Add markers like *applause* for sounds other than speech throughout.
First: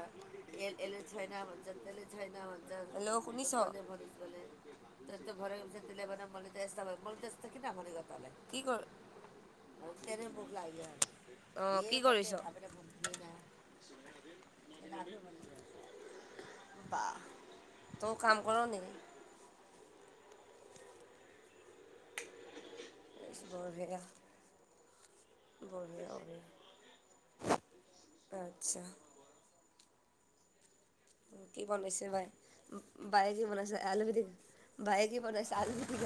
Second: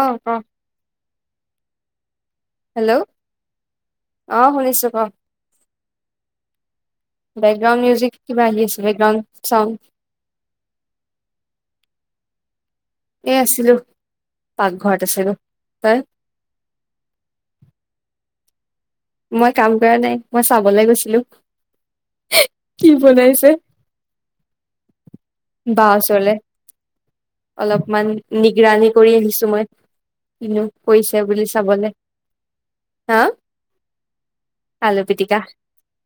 অ অ এ hello hello শুনিছ অ শুনিছো ক বেকগ্ৰাউণ্ড মিউজিক কিবা *unintelligible* আহি কি কৰ আছে বেকগ্ৰাউণ্ড চাউণ্ড অ কি কৰিছ এই আছিলোঁ পাকঘৰত আছিলো হয়। বা তও কাম কৰ নেকি? মই কাম কৰা নাই মই চাবলে গৈছিলো কি ইচ বনাইছে বৰ ভেয়া বা ওচৰলে বঢ়িয়া অলপমান আচ্ছা নিগৰানী কৰি আহিছো মই। কিনো কৰিছে বুলি কি চাবলে বনাইছে বাই হা বায়ে কি বনাইছে আলুগুটি বাই কি বনাইছে আলুগুটি ক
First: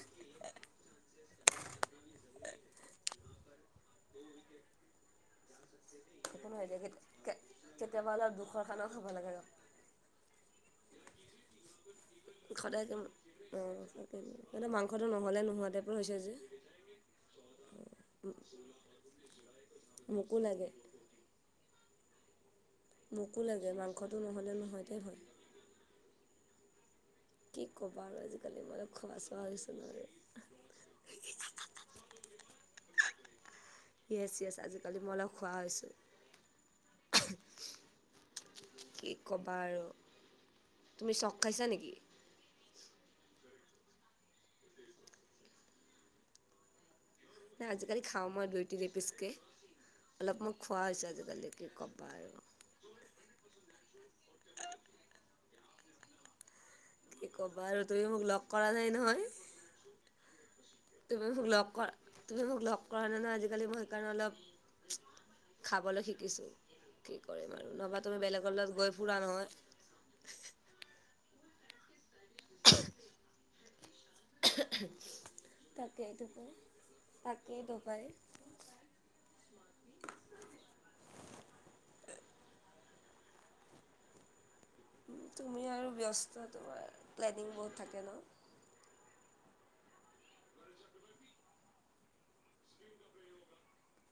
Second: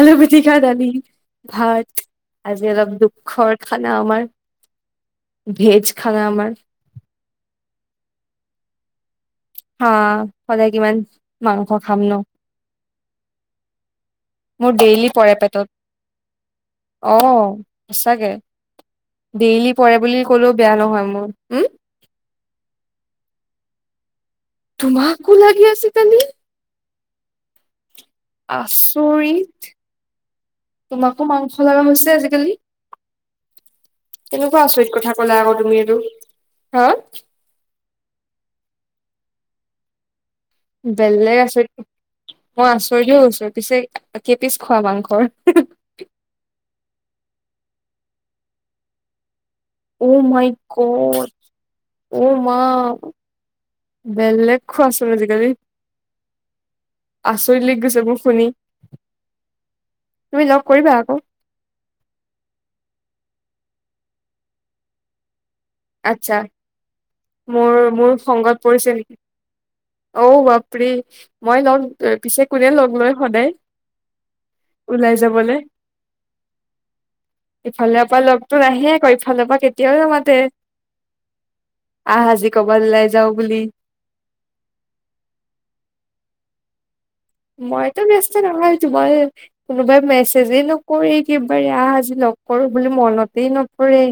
আলুপিতিকাৰ দালি ভাত আজি অলপ দুখৰ খানা আমাৰ। ভেজ খানা একো আমাৰ নহয় দে হিত কে কেতিয়াবা অলপ দুখৰ খানাও খাব লাগে আৰু হা সদায় কিমান মাংস খাম নো অ তাকে সিহঁতে মাংসটো নহ'লে পেটত নোহোৱা টাইপৰ হৈছে যে অ সঁচাকে ডেইলি পৰে বুলি মোকো ক'লেও লাগে বেয়া নহয় মোৰ। উমও মোকো লাগে মাংসটো নহ'লে নহয় টাইপ হয় তোমাকো লাগি আছে কি ক'বা আৰু আজি-কালি মই অলপ খোৱা চোৱা আচৰিত হৈছো নৰে তোমাকো মাংস লগা হৈছে আজিকালি য়েছ য়েছ কেনেকোৱা আচৰিত আজিকালি মই কথা অলপ কলা খোৱা আকৌ তুমি হৈছোঁ এইটো হা কি ক'বা আৰু তুমি চখ বেলেগ খাইছা আচৰিত নেকি মই আচৰিত হৈ গৈছোঐ পিছে কেই পিচ খোৱা মাংসৰ নাই আজি কালি খাও মই দুই তিনি পিচকে অ মাই গড কি ক'বা উ আৰু মা বেলেগ খোৱাচোন আজি কালি কি ক'বা আৰু গৈছে তুমি মোৰ মোক শুনি লগ কৰা নাই নহয় তুমি লগ কৰিবা আকৌ তুমি মোক লগ কৰ তুমি মোক লগ কৰা নে নহয় আজিকালি মই সেইকাৰণে অলপ খাবলৈ আচ্ছা শিকিছো কি কৰিম মোৰ আৰু নহবা মোৰ তুমি বেলেগৰ লগত গৈ ফুৰা নহয় অঔ বাপৰি মই লগ পিছে কোনে লগ লয় সদায় ওলাই যাবলে তাকেই দবাই তাকেই দবাই তো আহে আকৌ ইফালৰ পৰা কেতিয়াও নামাতে আহ আজি কৰবাত ওলাই যাও বুলি তুমি আৰু ব্যস্ত তোমাৰ প্লেনিং বহুত থাকে মইতো ন ব্যস্ত নহয় তোমাৰে কোনোবাই মেছেজেই নকৰি একেবাৰে আহ আজি লগ কৰো বুলি মনতেই নপৰে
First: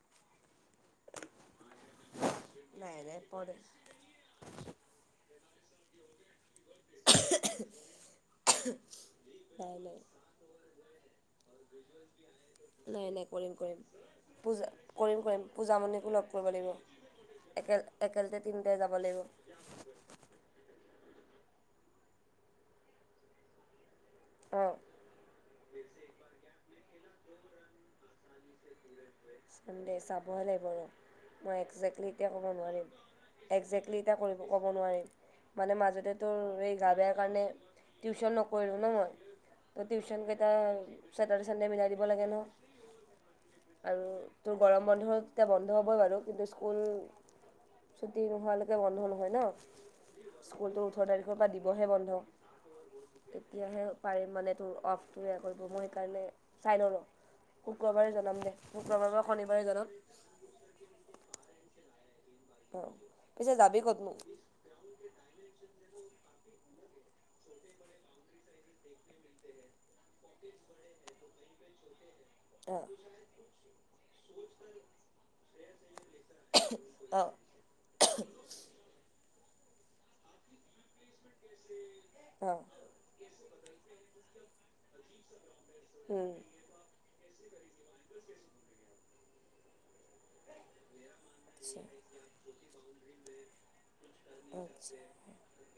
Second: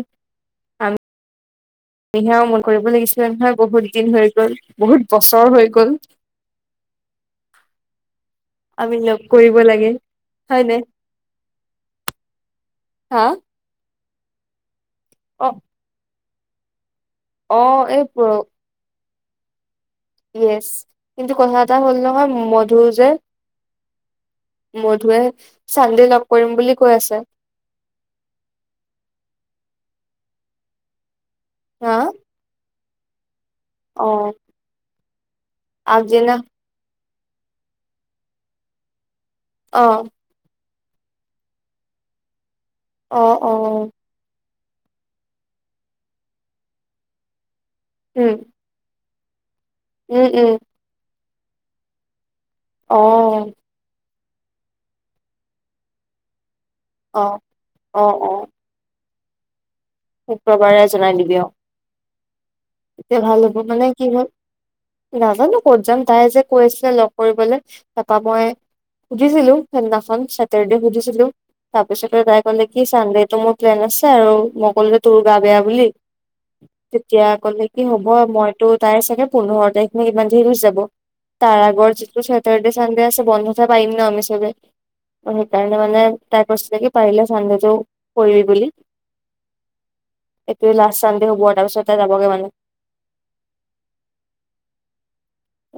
মেহেয়াও মন কৰিব নাই নাই লাগিছিলে পৰে নহয় বহুত দিন হৈ গ'ল বহুত বছৰ হৈ গ'ল আমি লগ কৰিব নাই লাগে নাই হয় নে নাই হা নাই কৰিম কৰিম পূজা কৰিম কৰিম অ পূজামণিকো লগ কৰিব লাগিব অ একেল এই একেলগতে তিনিটাই যাব লাগিব য়েচ কিন্তু কথা এটা হ'ল নহয় মধু যে অঁ মধুৱে চান্দে লগ কৰিম বুলি কৈ আছে চানডে চাবহে লাগিব ৰ মই হা একজেক্টলি এতিয়া ক'ব নোৱাৰিম একজেক্টলি অ এতিয়া কৰিব ক'ব নোৱাৰিম মানে মাজতে আগদিনা তোৰ এই গা বেয়া সেইকাৰণে টিউশচ্যন নকৰিলো ন মই ত' অ টিউশচ্যনকেইটা ছেটাৰ্ডে চানডে মিলাই দিব লাগে ন অ অ আৰু তোৰ গৰম বন্ধ তেতিয়া বন্ধ হ'ব বাৰু কিন্তু স্কুল ছুটি উম, নোহোৱালে কে বন্ধ নহয় উম, ন উম, স্কুলটো ওঠৰ তাৰিখৰ পৰা দিবহে বন্ধ অ', তেতিয়াহে পাৰিম মানে তোৰ অফটো এয়া কৰিব মই সেইকাৰণে চাই নলও অ', অ', শুক্ৰবাৰে জনাম অ', দে শুক্ৰবাৰ বা শনিবাৰে জনাম শুক্ৰবাৰে জনাই দিবি অ অঁ এতিয়া ভাল পিছে হ'ব যাবি মানে কি ক'তনো হল নাজানো ক'ত যাম তাই যে কৈ আছিলে লগ কৰিবলে তাপা মই সুধিছিলো সেইদিনাখন চেটাৰডে সুধিছিলো তাৰপিছতে তাই কলে কি অঁ চানডেটো মোৰ প্লেন আছে আৰু মই কলো যে তোৰ গা বেয়া বুলি অ তেতিয়া কলে কি হ'ব মইতো তাই চাগে পোন্ধৰ তাৰিখ মানে ইমান দেৰি হৈ যাব তাৰ আাগৰ যিটো চেটাৰ্ডে চানডে আছে বন্ধতহে পাইম ন আমি চবে অ সেইকাৰণে মানে অঁ তাই কৈছিলে কি পাৰিলে চানডেটো কৰি বুলি এইটোৱে লষ্ট চানদে হব আচ্ছা তাৰপাছত তাই জাবগে মানে। *unintelligible*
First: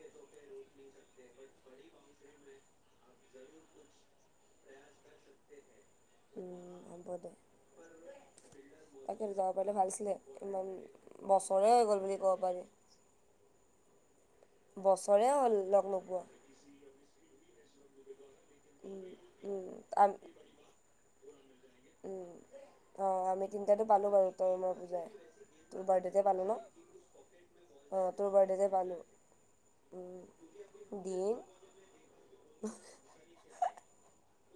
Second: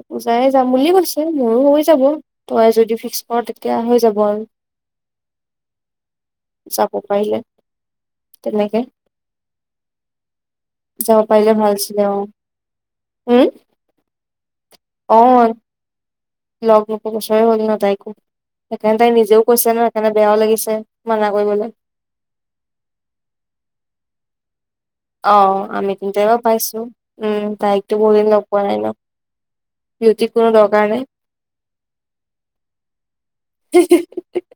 পূজাই যাম বুলি কৈছে ময়ো হৈ যাব। তই যদি ফিক্স কৰ তেতিয়া হৈ যাব আৰু *unintelligible* যাব হ'ব দে পাৰিলে। তেনেকে তাকে যাব পাৰিলে ভাল আছিলে, ইমান যাব পাৰিলে বছৰে ভাল হৈ আছিলে গ'ল অ বুলি ক'ব পাৰি। উম। অ বছৰে হ'ল লগ নোপোৱা। লগ নোপোৱা বছৰে হ'ল ন তাইক সেইকাৰণে উম, তাই নিজেও কৈছে উম, ন সেইকাৰণে বেয়াও লাগিছে। মানা কৰিবলে। অঁ। অঁ আমি তিনিটাটো পালোঁ বাৰু তই মই পূজাই। অ তোৰ আমি বাৰ্থডে'তে তিনটাই বা পালোঁ ন পাইছো উম তাইকটো অঁ বহু তোৰ দিন পোৱা বাৰ্থডে'তে নাই ন। পালোঁ বিউটিক কোনো দৰকাৰ নাই *unintelligible* *unintelligible*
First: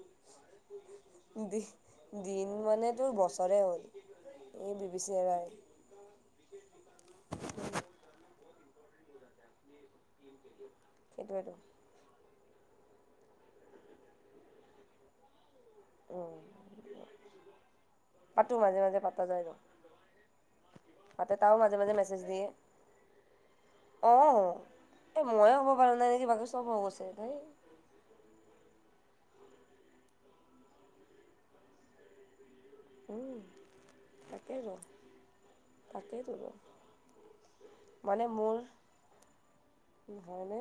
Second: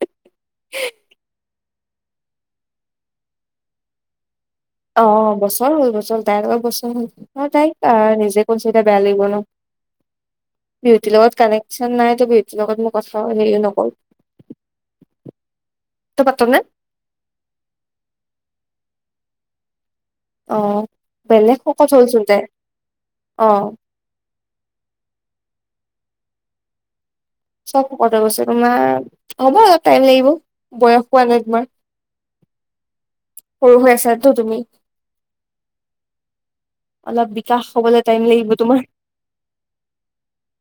দিন মানে তোৰ বছৰে হ'ল। এই বি বি অ, চি এৰাই বছৰ হ'ল বছৰ হল তাইৰ লগত বছৰ হল অ তাইক নিজে কৈছে এতিয়া বেয়া লাগিব ন। বিউটি লগত সেইটোৱেতো কানেক্ট নাইটো বিউতিৰ লগত মই কথা হেৰিও নকৰো। উ পাতো মাজে-মাজে পাতা যায় ন। অ পাতে তাইও বেলেগ মাজে- শকত মাজে মেছেজ হ'লচোন তাই দিয়ে। অ অঁ, এই ময়ে ভয় কৰা নাই নেকি বাকী চব ভয় কৰিছে। চব শকত হৈ গৈছে তোমাৰ, হ'ব অলপ টাইম লাগিব বয়স হোৱা নাই তোমাৰ। *unintelligible* সৰু হৈ আছাটো তুমি তাকেইতো তাকেইতো অলপ বিকাশ হ'বলৈ টাইম মানে লাগিব মোৰ তোমাৰ। হয়নে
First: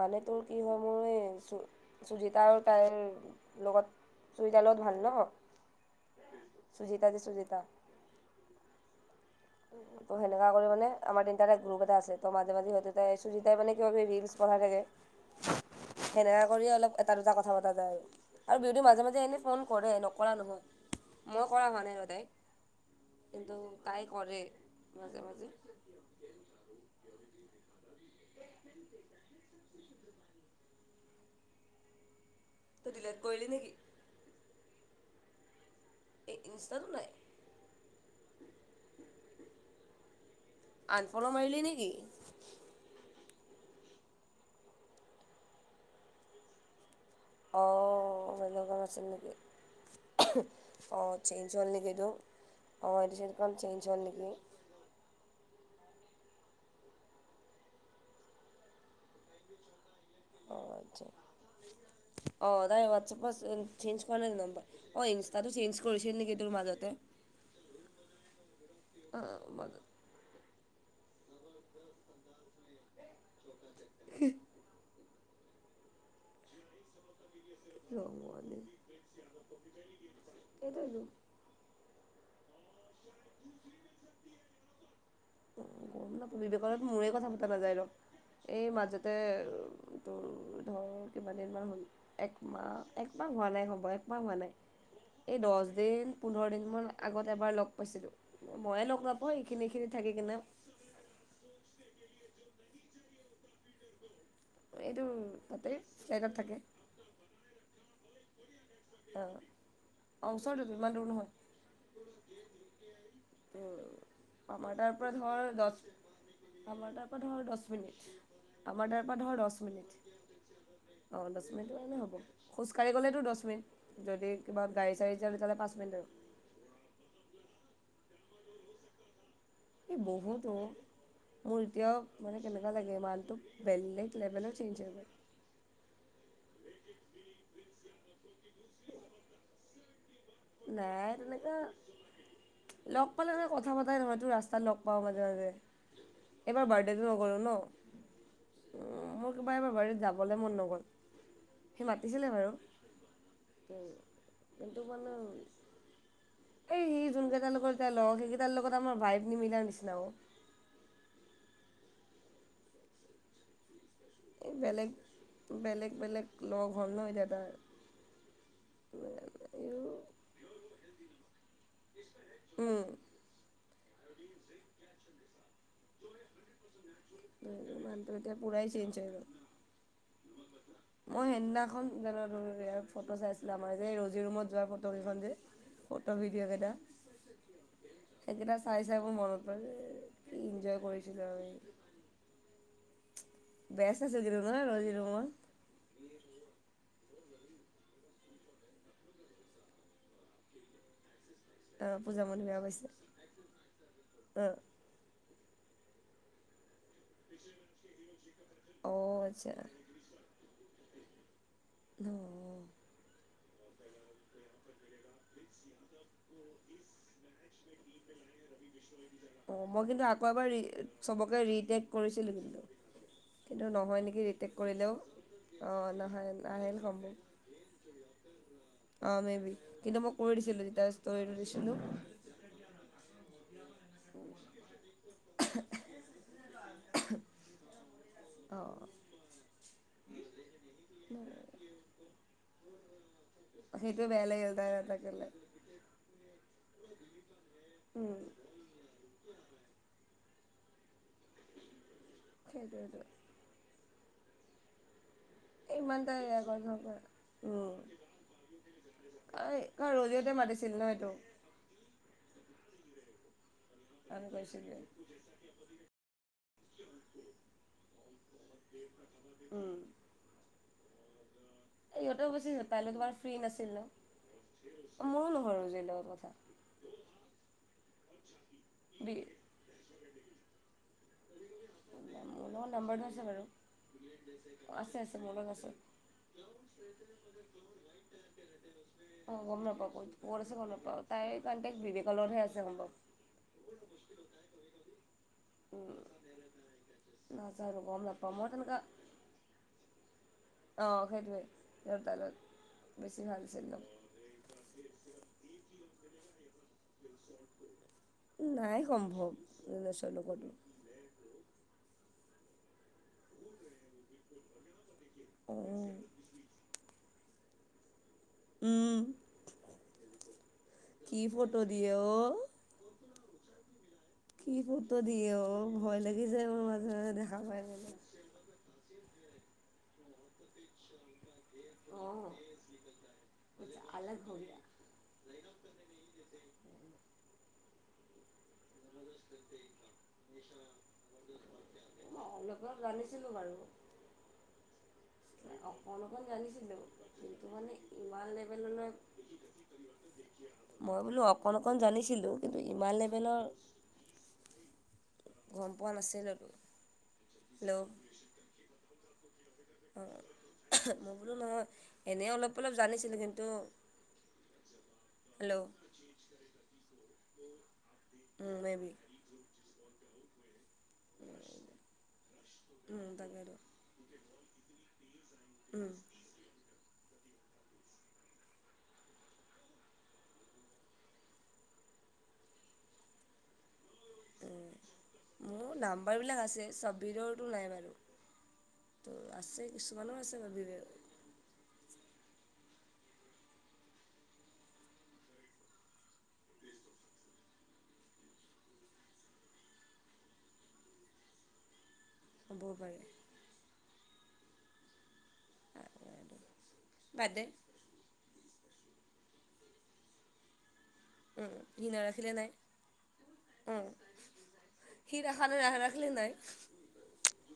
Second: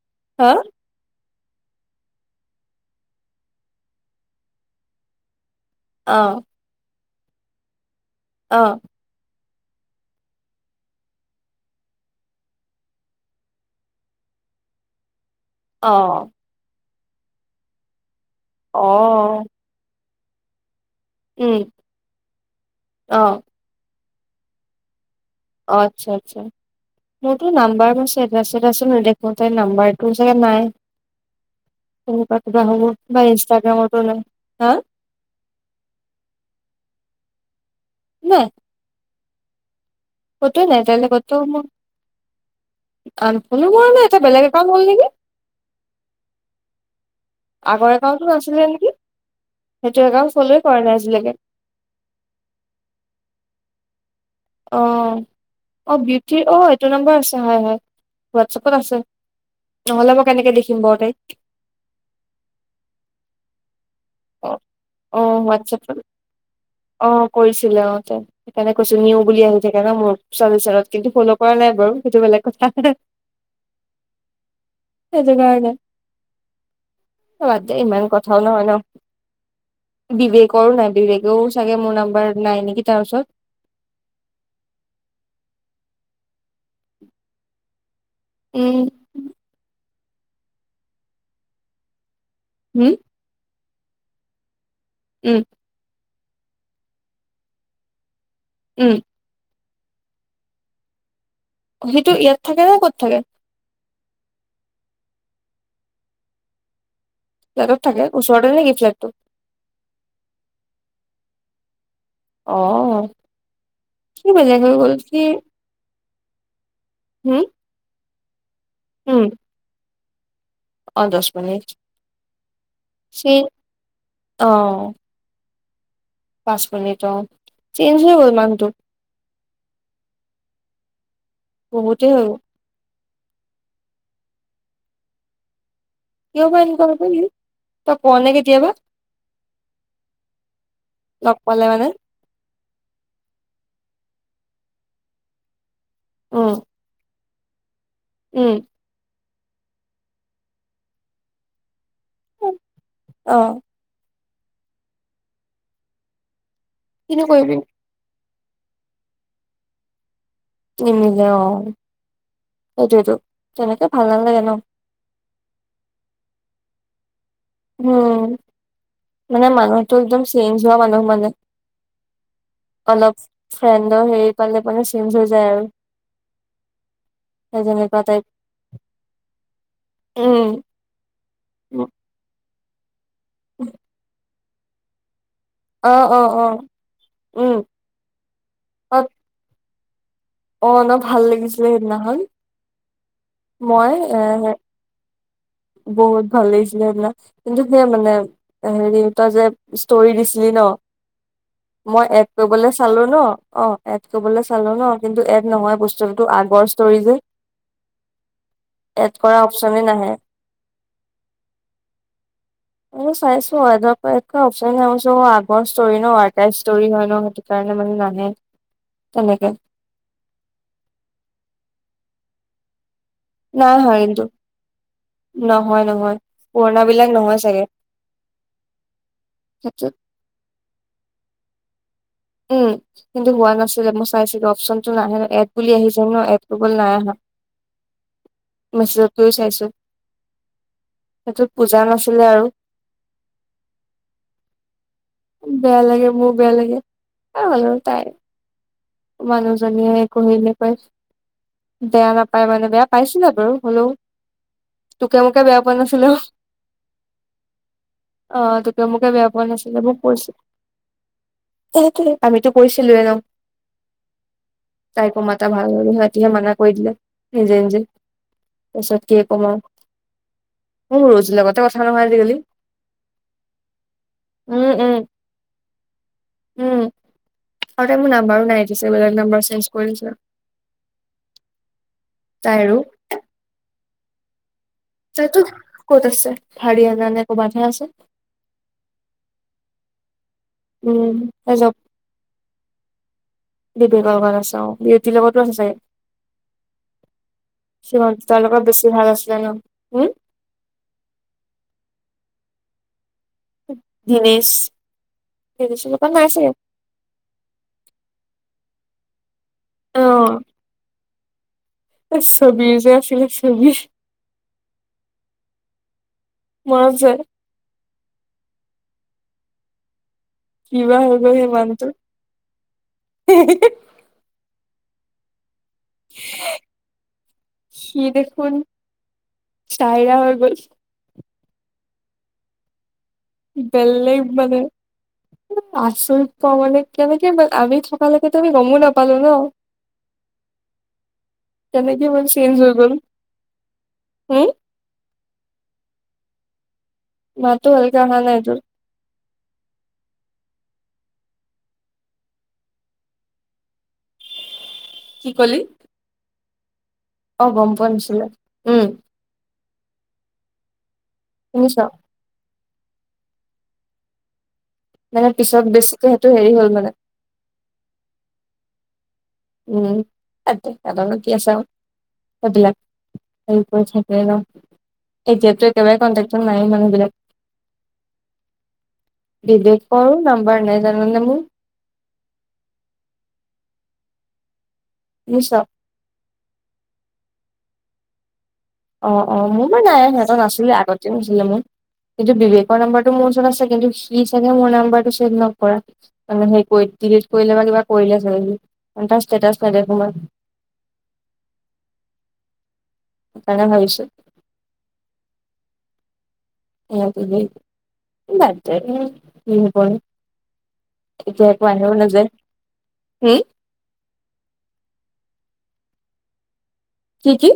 মানে তোৰ হা কি হব মই এই সুজিতা আৰু তাইৰ লগত তুমি তাৰ লগত ভাল ন। অহ। সুজিতা যে সুজিতা অঁ। ত সেনেকা কৰি মানে আমাৰ তিনটা এটা গ্ৰুপ এটা আছে, মাজে-মাজে সিহঁতে তাই সুজিতাই মানে কিবা কিবি ৰিলচ পঠাই থাকে। অ সেনেকা কৰিয়ে অলপ এটা দুটা কথা পতা যায়, আৰু আৰু বিউটি অ মাজে মাজে এনে ফোন কৰে নকৰা নহয়, মই উম কৰা হোৱা নাই আৰু তাইক অ কিন্তু তাই কৰে মাজে-মাজে। অ আচ্ছা-আচ্ছা মোৰটো নাম্বাৰ ষ্টেটাচত নেদেখো তাইৰ নাম্বাৰটো চাগে নাই। তেনেকুৱা কিবা হব তই ডিলেট বা কৰিলি নেকি ইনষ্টাগ্ৰামতো নাই হা এই ইনষ্টাটো নাই? *unintelligible* ক'তোৱে নাই তেওঁ লগত আনফল' টো মাৰিলি মোৰ নেকি আনফল' মৰা নাই তাই বেলেগ একাউণ্ট হল নেকি! *unintelligible* আগৰ একাউণ্টটো ছোৱাল নাছিলে নেকি সেইটো একাউণ্ট ফ'ল'ৱে কৰা নাই আজিলৈকে নেকি এইটো অ এইটো চেঞ্জকন চেঞ্চ হ'ল নেকি? অ অ বিউটিৰ অ এইটো নাম্বৰ আছে হয় হয় হোৱাটছাপত আছে। নহ'লে মই কেনেকে দেখিম বাও তাইক। অ তাৰ ৱাটছাপছ এইন চেঞ্জ কৰা নাই অ নম্বাৰ অ ইনষ্টাটো চেঞ্জ কৰিছিল নেকি তোৰ মাজতে। অ কৰিছিলে অ তাই সেইকাৰণে কৈছো নিউ বুলি অঁ আহি থাকে মাজত ন মোৰ। চাবিচনত কিন্তু ফলো কৰা নাই বাৰু সেইটো বেলেগ কথা। সেইটো কাৰণে বাদ দে ইমান কথাও নহয় ৰঙালী ন। বিবেকৰো নাই এইটোৱেতো বিবেকেও চাগে মোৰ নাম্বাৰ নাই নেকি তাৰ ওচৰত। গম নাপাওঁ বিবেকৰ লগত মোৰে কথা পতা নাযায় ৰ এই উম মাজত তে তোৰ ধৰ কিমান দিনমান হ'ল হম একমাহ এক ইমান হোৱা নাই হ'বা একমাহ হোৱা নাই, এই উম দছদিন পোন্ধৰ দিনমান আগত এবাৰ লগ পাইছিলোঁ। ময়ে উম লগ নাপাওঁ এইখিনিখিনি থাকি কিনে। সেইটো ইয়াত থাকে ন ক'ত থাকে? এইটো তাতে ফ্লেটত থাকে। ফ্লেটত থাকে ওচৰতে নেকি ফ্লেটটো? অ অ ওচৰতেটো ইমান দূৰ নহয়। অ। উ কি বেলেগ আমাৰ হৈ তা গ'ল পৰা কি ধৰ দছ আমাৰ তাৰ পৰা হম ধৰ দছ মিনিট, আমাৰ তাৰ পৰা উম ধৰ দছ মিনিট। অ দহ দছ মিনিট মিনিটৰ কাৰণে হ'ব। খোজকাঢ়ি গ'লেতো চি দছ মিনিট যদি অ কিবা গাড়ী চা- সেই তালে তালে পাঁচ মিনিট আৰু। পাঁচ মিনিট অ চেঞ্জ হৈ গ'ল মানুহটো। এই বহুতো অ মোৰ এতিয়াও বহুতেই হৈ গ'ল মানে কেনেক- না লাগে মানুহটোক বেলেগ লেভেল চেঞ্জ হৈ গ'ল। কিয় হয় এনেকুৱা *unintelligible* তই ক নে কেতিয়াবা নাই লগ তেনেকা পালে মানে লগ পালে মানে কথা পাতাই নহয় তোৰ ৰাস্তাত লগ পাও মাজে মাজে উম এইবাৰ বাৰ্ড- তেটো নগলো ন। উম। মোৰ কিবা এবাৰ বাৰ্থডেত যাবলৈ মন নগ'ল। সি মাতিছিলে বাৰু অ *unintelligible* কিন্তু মানে এই সি কিনো যোন কেইটাৰ কৰিবি লগত যাই লগ সেইকেইটাৰ লগত আমাৰ ভাইফ নিমিলা নিচিনা অ। নিনিলে অ সেইটোৱেটো তেনেকে ভাল নালাগে ন এই বেলেগ বেলেগ বেলেগ লগ হ'ল ন এতিয়া তাৰ উম মানে মানুহতটো একদম চেঞ্জ হোৱা মানুহ মানে। উম, অলপ ফ্ৰেণ্ডৰ হেৰি পালে মানে চেঞ্জ হৈ যায় আৰু। সেই যেনেকুৱা মানুহটো টাইপ এতিয়া পূৰাই চেঞ্জ হৈ গ'ল। উম। মই সেইদিনাখন *unintelligible* ফটো চাইছিলে আমাৰ যে ৰজি ৰুমত যোৱা ফটো কেইখন যে অ ফটো অ অ ভিডিঅ' কেইটা উম সেইকেইটা চাই অ চাই মোৰ মনত পৰে। কি অ ইনজয় ন ভাল কৰিছিলোঁ আমি লাগিছিলে সেইদিনাখন মই বেছ আছে এ কিন্তু নহয় ৰজি ৰোমত। বহুত ভাল লাগিছিলে সেইদিনা কিন্তু সেইয়া মানে হেৰি তই যে ষ্টৰি দিছিলি ন অঁ মই এড পূজামণি বেয়া কৰিবলে পাইছে চালো ন অঁ এড কৰিবলৈ অঁ চালো ন কিন্তু এক নহয় বস্তুতো আগৰ ষ্টৰি যে। *unintelligible* এড কৰা আচ্ছা অপশচনে নাহে। ন। এনেই চাইছো অঁ অপশন আহ চ আগৰ ষ্টৰি ন অটাইষ্টৰি হয় ন। সেই কাৰণে মানে নানে তেনেকে। অঁ মই কিন্তু আকৌ এবাৰ ৰি চবকে ৰিটেক কৰিছিলোঁ কিন্তু। কিন্তু নাই হয় নহয় নেকি কিন্তু ৰিটেক কৰিলেও অঁ নহয় নাহিল পুৰণা বিলাক নহয় চাগে সম্ভৱ। অঁ মে বি সেইটো কিন্তু মই কৰি দিছিলো যেতিয়া ষ্টৰিটো দিছিলো। উম কিন্তু হোৱা নাছিলে মই চাইছিলো অপশচনটো নাহে এড বুলি আহিছে ন এড কৰিবলে নাই অহা। *unintelligible* অঁ মেছেজত গৈও চাইছোঁ সেইটোত পূজা নাছিলে আৰু। সেইটোৱে বেয়া লাগিল তাই নাথাকিলে। বেয়া লাগে মোৰ বেয়া লাগে এ হ'লেও তাই মানুহজনীয়ে কহি নেপাই বেয়া নাপায় মানে বেয়া সেইটোৱেতো পাইছিলে বাৰু হ'লও তোকে মোকে বেয়া পোৱা ইমান নাছিলেও। তাই এয়া কৰি থকা উম অঁ তোকে মোকে বেয়া পোৱা নাছিলে কাৰণ মোক কৈছে। ৰজিহঁতে মাতিছিল ন এইটো সেইটোৱে আমিতো কৈছিলো এ ন। আমি কৈছিলোৱে। তাই কো মাতা ভাল হল হয় তিতিয়া মানা কৰি দিলে নিজে নিজেই। তাৰপিছত কি কমা উম মোৰ ৰৌজিলে পতাপত- সিহঁতেও বেছি পাইলো তোমাৰ ফ্ৰী নাছিল উম, উম, ন মোৰো নহৰু যেলৰ কথা। উম আৰু তাই মোৰ নাম্বাৰো নাইজ পিছে বেলেগ বি নাম্বাৰ চেঞ্জ কৰি দিছা মোৰ তাই লগত আৰু। নাম্বাৰটো বাৰু আছে আছে তাইতো মনত আছে। ক'ত আছে হাৰিয়ানা নে কবাতহে আছে। অঁ গম নাপাও কত ক'ত আছে গম নাপাও উম তাই কাৰণে জব বিবেকৰ লগতহে আছে সম্ভৱ। বিবেকৰ ঘৰত আছে অঁ বিউটিৰ লগতো আছে চাগে। নাজানো গম চিবানচ নাপাওঁ মই তাৰলগত তেনেকুৱা বেছি ভাল আছিলে ন হুম। অঁ সেইটোৱেই তোৰ তাল লগত বেছি ভাল আছিলে। ধিনেশ ধিনেশৰ লগত নাই ছাগে। নাই সম্ভৱ ধিনেচৰ লগত। এই চবি যে আছিলে চবি। অঁও। মাজে। উম। কিবা হৈ কি গ'ল সেই ফটো মানুহটো দিয়ে অও। কি ফোটো দিয়ে অ ভয় লাগি যায় মোৰ মাজে মাজে দেখা পায় পিনে ই দেখোন চায়েৰা হৈ গ'ল। অঁহ। বেলেগ মানে আচৰিত পাওঁ মানে কেনেকে মানে আমি থা তালকেতো আমি গমো নাপালো ন। কেনেকে ইমান মই চেঞ্জ অলপ হৈ অলপ গল, জানিছিলোঁ বাৰু হুম'। অকণ অকণ জানিছিলোঁ কিন্তু মাতটো মানে ভালকে অহা ইমান নাই তোৰ লেভেললৈ মই বোলো অকণ অকণ জানিছিলো কিন্তু ইমান লেভেলৰ উ *unintelligible* কি ক'লি পোৱা নাছিলোটো অ গম পোৱা নাছিলে উম অ মই বোলো নহয় শুনিছ এনেই অলপ অলপ জানিছিলোঁ কিন্তু মানে পিছত বেছিকে সেইটো হেৰি হ'ল মানে উম মে বি উম তাকে এডাল কি আছে আৰু সেইবিলাক তাকেতো হেৰি কৰি থাকে ন এতিয়াতো একেবাৰে কণ্টেক্ট নাই মানুহবিলাক বিবেকৰ নাম্বাৰ নাই জানা নে মোৰ উ বুজিছ মোৰ নাম্বাৰ বিলাক আছে ছব্বিৰৰটো নাই বাৰু অ তো অ আছে মোৰ মান নাই কিছুমানৰ আছে সিহঁতৰ বাৰু নাছিল আগতে হৈছিলে মোৰ কিন্তু বিবেকৰ নাম্বাৰটো মোৰ ওচৰত আছে কিন্তু সি চাগে মোৰ নাম্বাৰটো ছেভ নকৰা ডিলিট কৰিলে বা কিবা কৰিলে চাগে সি তাৰ ষ্টেটাচ নেদেখোঁ হ'বও পাৰে সেইকাৰণে ভাবিছোঁ অ *inaudible* অ ব উ *inaudible* এতিয়া একো আহেও নাযায় হো অ সি দেখা না ৰাখিল নাই কি কি